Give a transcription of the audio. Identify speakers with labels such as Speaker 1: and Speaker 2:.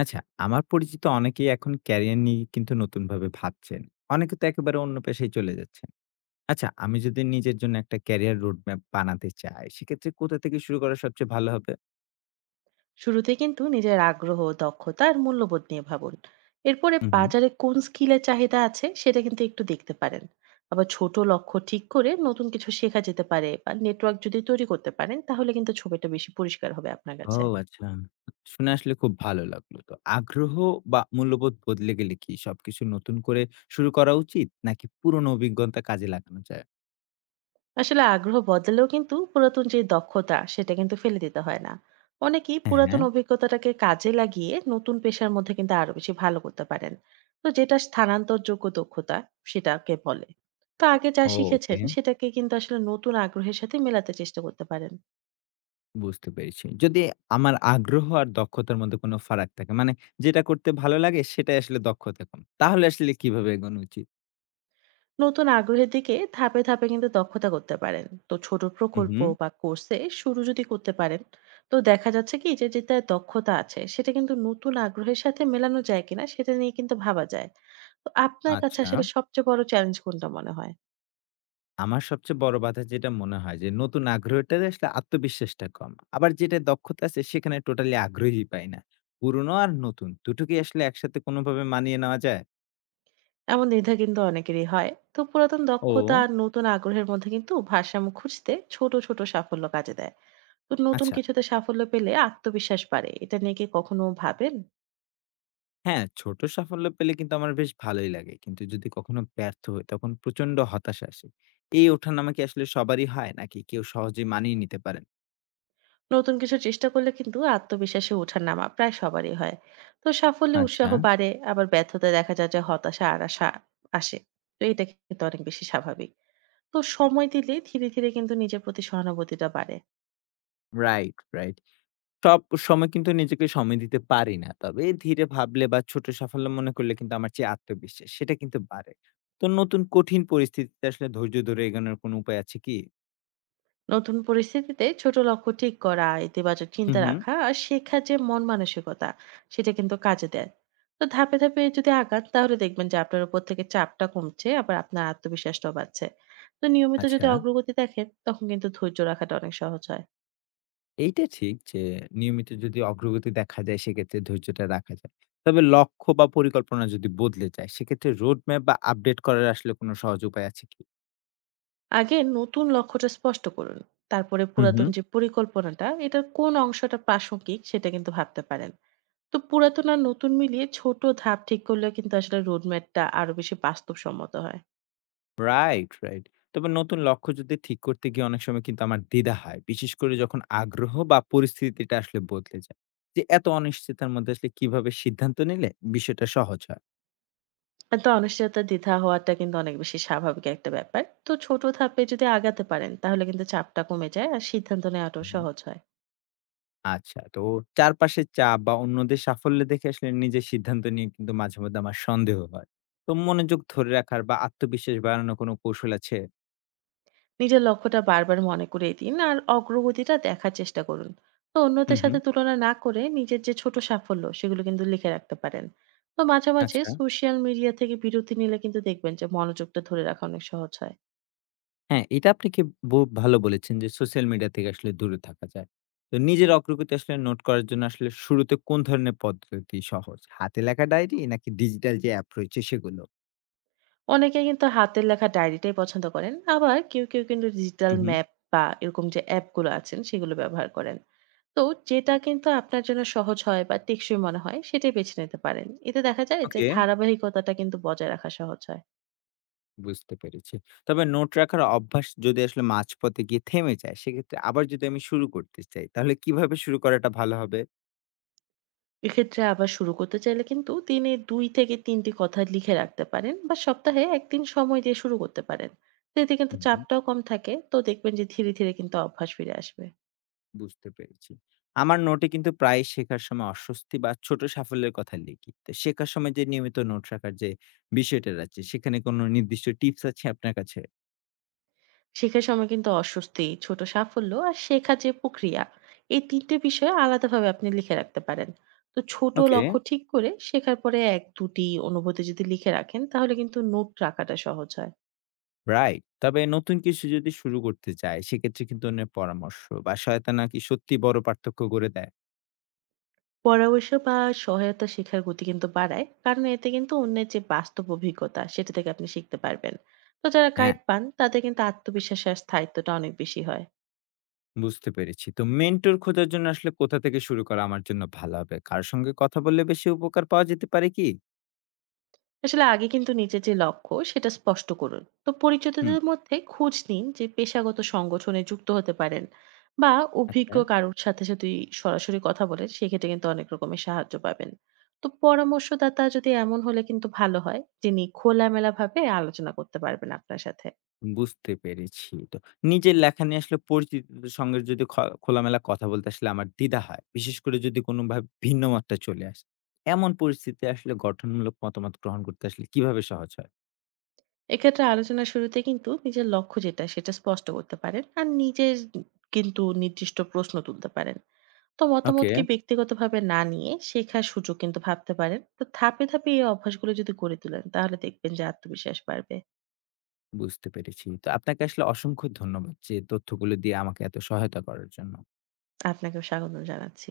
Speaker 1: আচ্ছা, আমার পরিচিত অনেকেই এখন ক্যারিয়ার নিয়ে কিন্তু নতুনভাবে ভাবছেন। অনেকে তো একেবারে অন্য পেশায় চলে যাচ্ছেন। আচ্ছা, আমি যদি নিজের জন্য একটা ক্যারিয়ার রোড ম্যাপ বানাতে চাই, সেক্ষেত্রে কোথা থেকে শুরু করা সবচেয়ে ভালো হবে?
Speaker 2: শুরুতে কিন্তু নিজের আগ্রহ, দক্ষতা আর মূল্যবোধ নিয়ে ভাবুন। এরপরে
Speaker 1: হুম, হুম।
Speaker 2: বাজারে কোন স্কিলের চাহিদা আছে সেটা কিন্তু একটু দেখতে পারেন। আবার ছোট লক্ষ্য ঠিক করে নতুন কিছু শেখা যেতে পারে, বা নেটওয়ার্ক যদি তৈরি করতে পারেন, তাহলে কিন্তু ছবিটা বেশি পরিষ্কার হবে আপনার
Speaker 1: ও
Speaker 2: কাছে।
Speaker 1: আচ্ছা। শুনে আসলে খুব ভালো লাগলো। তো আগ্রহ বা মূল্যবোধ বদলে গেলে কি সবকিছু নতুন করে শুরু করা উচিত? নাকি পুরনো অভিজ্ঞতা কাজে লাগানো যায়?
Speaker 2: আসলে আগ্রহ বদলেও কিন্তু পুরাতন যে দক্ষতা সেটা কিন্তু ফেলে দিতে হয় না। অনেকেই
Speaker 1: হ্যাঁ,
Speaker 2: পুরাতন
Speaker 1: হ্যাঁ।
Speaker 2: অভিজ্ঞতাটাকে কাজে লাগিয়ে নতুন পেশার মধ্যে কিন্তু আরো বেশি ভালো করতে পারেন। তো যেটা স্থানান্তরযোগ্য দক্ষতা সেটাকে বলে। তো আগে যা
Speaker 1: ও
Speaker 2: শিখেছেন
Speaker 1: ওকে।
Speaker 2: সেটাকে কিন্তু আসলে নতুন আগ্রহের সাথে মেলাতে চেষ্টা করতে পারেন।
Speaker 1: বুঝতে পেরেছি। যদি আমার আগ্রহ আর দক্ষতার মধ্যে কোনো ফারাক থাকে, মানে যেটা করতে ভালো লাগে সেটাই আসলে দক্ষতা কম। তাহলে আসলে কিভাবে এগোনো উচিত?
Speaker 2: নতুন আগ্রহের দিকে ধাপে ধাপে কিন্তু দক্ষতা করতে পারেন, তো ছোট
Speaker 1: হু,
Speaker 2: প্রকল্প
Speaker 1: হুম।
Speaker 2: বা কোর্সে শুরু যদি করতে পারেন। তো দেখা যাচ্ছে কি যে যেটা দক্ষতা আছে সেটা কিন্তু নতুন আগ্রহের সাথে মেলানো যায় কিনা সেটা নিয়ে কিন্তু ভাবা যায়। তো আপনার কাছে
Speaker 1: আচ্ছা।
Speaker 2: আসলে সবচেয়ে বড় চ্যালেঞ্জ কোনটা মনে হয়?
Speaker 1: আমার সবচেয়ে বড় বাধা যেটা মনে হয় যে নতুন আগ্রহটাতে আসলে আত্মবিশ্বাসটা কম। আবার যেটা দক্ষতা আছে সেখানে টোটালি আগ্রহী পাই না। পুরনো আর নতুন দুটোকে আসলে একসাথে কোনোভাবে মানিয়ে নেওয়া যায়?
Speaker 2: এমন দ্বিধা কিন্তু অনেকেরই হয়। তো পুরাতন দক্ষতা
Speaker 1: ও
Speaker 2: আর নতুন আগ্রহের মধ্যে কিন্তু ভারসাম্য খুঁজতে ছোট ছোট সাফল্য কাজে দেয়। তো নতুন
Speaker 1: আচ্ছা।
Speaker 2: কিছুতে সাফল্য পেলে আত্মবিশ্বাস বাড়ে, এটা নিয়ে কি কখনো ভাবেন?
Speaker 1: হ্যাঁ, ছোট সাফল্য পেলে কিন্তু আমার বেশ ভালোই লাগে। কিন্তু যদি কখনো ব্যর্থ হই তখন প্রচন্ড হতাশা আসে। এই ওঠানামা কি আসলে সবারই হয় নাকি কেউ সহজে মানিয়ে নিতে পারেন?
Speaker 2: নতুন কিছু চেষ্টা করলে কিন্তু আত্মবিশ্বাসে ওঠানামা প্রায় সবারই হয়। তো সাফল্যে উৎসাহ
Speaker 1: আচ্ছা।
Speaker 2: বাড়ে, আবার ব্যর্থতা দেখা যায় যে হতাশা আর আশা আসে। তো এটা কিন্তু অনেক বেশি স্বাভাবিক। তো সময় দিলে ধীরে ধীরে কিন্তু নিজের প্রতি সহানুভূতিটা বাড়ে।
Speaker 1: Right, right. সব সময় কিন্তু নিজেকে সময় দিতে পারি না। তবে ধীরে ভাবলে বা ছোট সাফল্য মনে করলে কিন্তু আমার যে আত্মবিশ্বাস সেটা কিন্তু বাড়ে। তো নতুন কঠিন পরিস্থিতিতে আসলে ধৈর্য ধরে এগোনোর কোনো উপায় আছে কি?
Speaker 2: নতুন পরিস্থিতিতে ছোট লক্ষ্য ঠিক করা, ইতিবাচক চিন্তা
Speaker 1: হুম, হুম।
Speaker 2: রাখা আর শেখার যে মন মানসিকতা, সেটা কিন্তু কাজে দেয়। তো ধাপে ধাপে যদি আগান তাহলে দেখবেন যে আপনার উপর থেকে চাপটা কমছে, আবার আপনার আত্মবিশ্বাসটাও বাড়ছে। তো নিয়মিত যদি
Speaker 1: আচ্ছা।
Speaker 2: অগ্রগতি দেখেন তখন কিন্তু ধৈর্য রাখাটা অনেক সহজ হয়।
Speaker 1: এইটা ঠিক যে নিয়মিত যদি অগ্রগতি দেখা যায় সেক্ষেত্রে ধৈর্যটা রাখা যায়। তবে লক্ষ্য বা পরিকল্পনা যদি বদলে যায় সেক্ষেত্রে রোডম্যাপ বা আপডেট করার আসলে কোনো সহজ উপায় আছে কি?
Speaker 2: আগে নতুন লক্ষ্যটা স্পষ্ট করুন। তারপরে
Speaker 1: হুম
Speaker 2: পুরাতন
Speaker 1: হুম।
Speaker 2: যে পরিকল্পনাটা, এটার কোন অংশটা প্রাসঙ্গিক সেটা কিন্তু ভাবতে পারেন। তো পুরাতন আর নতুন মিলিয়ে ছোট ধাপ ঠিক করলে কিন্তু আসলে রোডম্যাপটা আরো বেশি বাস্তবসম্মত হয়।
Speaker 1: Right, right. তবে নতুন লক্ষ্য যদি ঠিক করতে গিয়ে অনেক সময় কিন্তু আমার দ্বিধা হয়। বিশেষ করে যখন আগ্রহ বা পরিস্থিতিটা আসলে বদলে যায়। যে এত অনিশ্চিতার মধ্যে আসলে কিভাবে সিদ্ধান্ত নিলে বিষয়টা সহজ
Speaker 2: আর তো অনিশ্চয়তা, দ্বিধা হওয়াটা কিন্তু অনেক বেশি স্বাভাবিক একটা ব্যাপার। তো ছোট ধাপে যদি আগাতে পারেন তাহলে কিন্তু চাপটা কমে যায়, আর সিদ্ধান্ত নেওয়াটাও
Speaker 1: হয়?
Speaker 2: সহজ হয়।
Speaker 1: আচ্ছা, তো চারপাশের চাপ বা অন্যদের সাফল্য দেখে আসলে নিজের সিদ্ধান্ত নিয়ে কিন্তু মাঝে মধ্যে আমার সন্দেহ হয়। তো মনোযোগ ধরে রাখার বা আত্মবিশ্বাস বাড়ানোর কোনো কৌশল আছে?
Speaker 2: নিজের লক্ষ্যটা বারবার মনে করিয়ে দিন, আর অগ্রগতিটা দেখার চেষ্টা করুন। তো অন্যদের
Speaker 1: হুম, হুম।
Speaker 2: সাথে তুলনা না করে নিজের যে ছোট সাফল্য সেগুলো কিন্তু লিখে রাখতে পারেন। তো মাঝে মাঝে
Speaker 1: আচ্ছা।
Speaker 2: সোশ্যাল মিডিয়া থেকে বিরতি নিলে কিন্তু দেখবেন যে মনোযোগটা ধরে রাখা অনেক সহজ হয়।
Speaker 1: হ্যাঁ, এটা আপনি কি ব ভালো বলেছেন যে সোশ্যাল মিডিয়া থেকে আসলে দূরে থাকা যায়। তো নিজের অগ্রগতি আসলে নোট করার জন্য আসলে শুরুতে কোন ধরনের পদ্ধতি সহজ? হাতে লেখা ডায়েরি নাকি ডিজিটাল যে অ্যাপ রয়েছে সেগুলো?
Speaker 2: অনেকে কিন্তু হাতের লেখা ডায়েরিটাই পছন্দ করেন, আবার কেউ কেউ কিন্তু ডিজিটাল
Speaker 1: হুম, হুম।
Speaker 2: ম্যাপ বা এরকম যে অ্যাপগুলো আছেন সেগুলো ব্যবহার করেন। তো যেটা কিন্তু আপনার জন্য সহজ হয় বা টেকসই মনে হয় সেটাই বেছে নিতে পারেন। এতে দেখা যায় যে
Speaker 1: ওকে।
Speaker 2: ধারাবাহিকতাটা কিন্তু বজায় রাখা সহজ হয়।
Speaker 1: বুঝতে পেরেছি। তবে নোট রাখার অভ্যাস যদি আসলে মাঝপথে গিয়ে থেমে যায়, সেক্ষেত্রে আবার যদি আমি শুরু করতে চাই, তাহলে কিভাবে শুরু করাটা ভালো হবে?
Speaker 2: এক্ষেত্রে আবার শুরু করতে চাইলে কিন্তু দিনে ২ থেকে ৩ টি কথা লিখে রাখতে পারেন, বা সপ্তাহে ১ দিন সময় দিয়ে শুরু করতে পারেন। তো এতে কিন্তু
Speaker 1: হুম।
Speaker 2: চাপটাও কম থাকে। তো দেখবেন যে ধীরে ধীরে কিন্তু অভ্যাস ফিরে আসবে।
Speaker 1: বুঝতে পেরেছি। আমার নোটে কিন্তু প্রায় শেখার সময় অস্বস্তি বা ছোট সাফল্যের কথা লিখি। তো শেখার সময় যে নিয়মিত নোট রাখার যে বিষয়টা আছে, সেখানে কোনো নির্দিষ্ট টিপস আছে আপনার কাছে?
Speaker 2: শেখার সময় কিন্তু অস্বস্তি, ছোট সাফল্য আর শেখার যে প্রক্রিয়া, এই ৩ টে বিষয় আলাদাভাবে আপনি লিখে রাখতে পারেন। তো ছোট
Speaker 1: ওকে,
Speaker 2: লক্ষ্য ঠিক করে শেখার পরে ১-২ টি অনুভূতি যদি লিখে রাখেন তাহলে কিন্তু নোট রাখাটা সহজ হয়।
Speaker 1: রাইট। তবে নতুন কিছু যদি শুরু করতে চাই, সেক্ষেত্রে কিন্তু অন্যের পরামর্শ বা সহায়তা নাকি সত্যি বড় পার্থক্য করে দেয়?
Speaker 2: পরামর্শ বা সহায়তা শেখার গতি কিন্তু বাড়ায়, কারণ এতে কিন্তু অন্যের যে বাস্তব অভিজ্ঞতা সেটা থেকে আপনি শিখতে পারবেন। তো যারা
Speaker 1: হ্যাঁ।
Speaker 2: গাইড পান তাদের কিন্তু আত্মবিশ্বাস আর স্থায়িত্বটা অনেক বেশি হয়।
Speaker 1: বুঝতে পেরেছি। তো মেন্টর খোঁজার জন্য আসলে কোথা থেকে শুরু করা আমার জন্য ভালো হবে? কার সঙ্গে কথা বললে বেশি উপকার পাওয়া যেতে পারে কি?
Speaker 2: আসলে আগে কিন্তু নিজের যে লক্ষ্য সেটা স্পষ্ট করুন। তো
Speaker 1: হুম,
Speaker 2: পরিচিতদের মধ্যে খোঁজ নিন, যে পেশাগত সংগঠনে যুক্ত হতে পারেন, বা অভিজ্ঞ
Speaker 1: আচ্ছা।
Speaker 2: কারোর সাথে যদি সরাসরি কথা বলেন সেক্ষেত্রে কিন্তু অনেক রকমের সাহায্য পাবেন। তো পরামর্শদাতা যদি এমন হলে কিন্তু ভালো হয় যিনি খোলামেলা ভাবে আলোচনা করতে পারবেন আপনার সাথে।
Speaker 1: বুঝতে পেরেছি। তো নিজের লেখা নিয়ে আসলে পরিচিতদের সঙ্গে যদি খোলামেলা কথা বলতে আসলে আমার দ্বিধা হয়। বিশেষ করে যদি কোনোভাবে ভিন্ন মতটা চলে আসে। এমন পরিস্থিতি আসলে গঠনমূলক মতামত গ্রহণ করতে আসলে কিভাবে সহজ হয়?
Speaker 2: এক্ষেত্রে আলোচনার শুরুতে কিন্তু নিজের লক্ষ্য যেটা সেটা স্পষ্ট করতে পারেন, আর নিজের কিন্তু নির্দিষ্ট প্রশ্ন তুলতে পারেন। তো
Speaker 1: ওকে,
Speaker 2: মতামতকে ব্যক্তিগতভাবে না নিয়ে শেখার সুযোগ কিন্তু ভাবতে পারেন। তো ধাপে ধাপে এই অভ্যাসগুলো যদি করে তোলেন তাহলে দেখবেন যে আত্মবিশ্বাস বাড়বে।
Speaker 1: বুঝতে পেরেছি। তো আপনাকে আসলে অসংখ্য ধন্যবাদ যে তথ্যগুলো দিয়ে আমাকে এত সহায়তা করার জন্য।
Speaker 2: আপনাকেও স্বাগত জানাচ্ছি।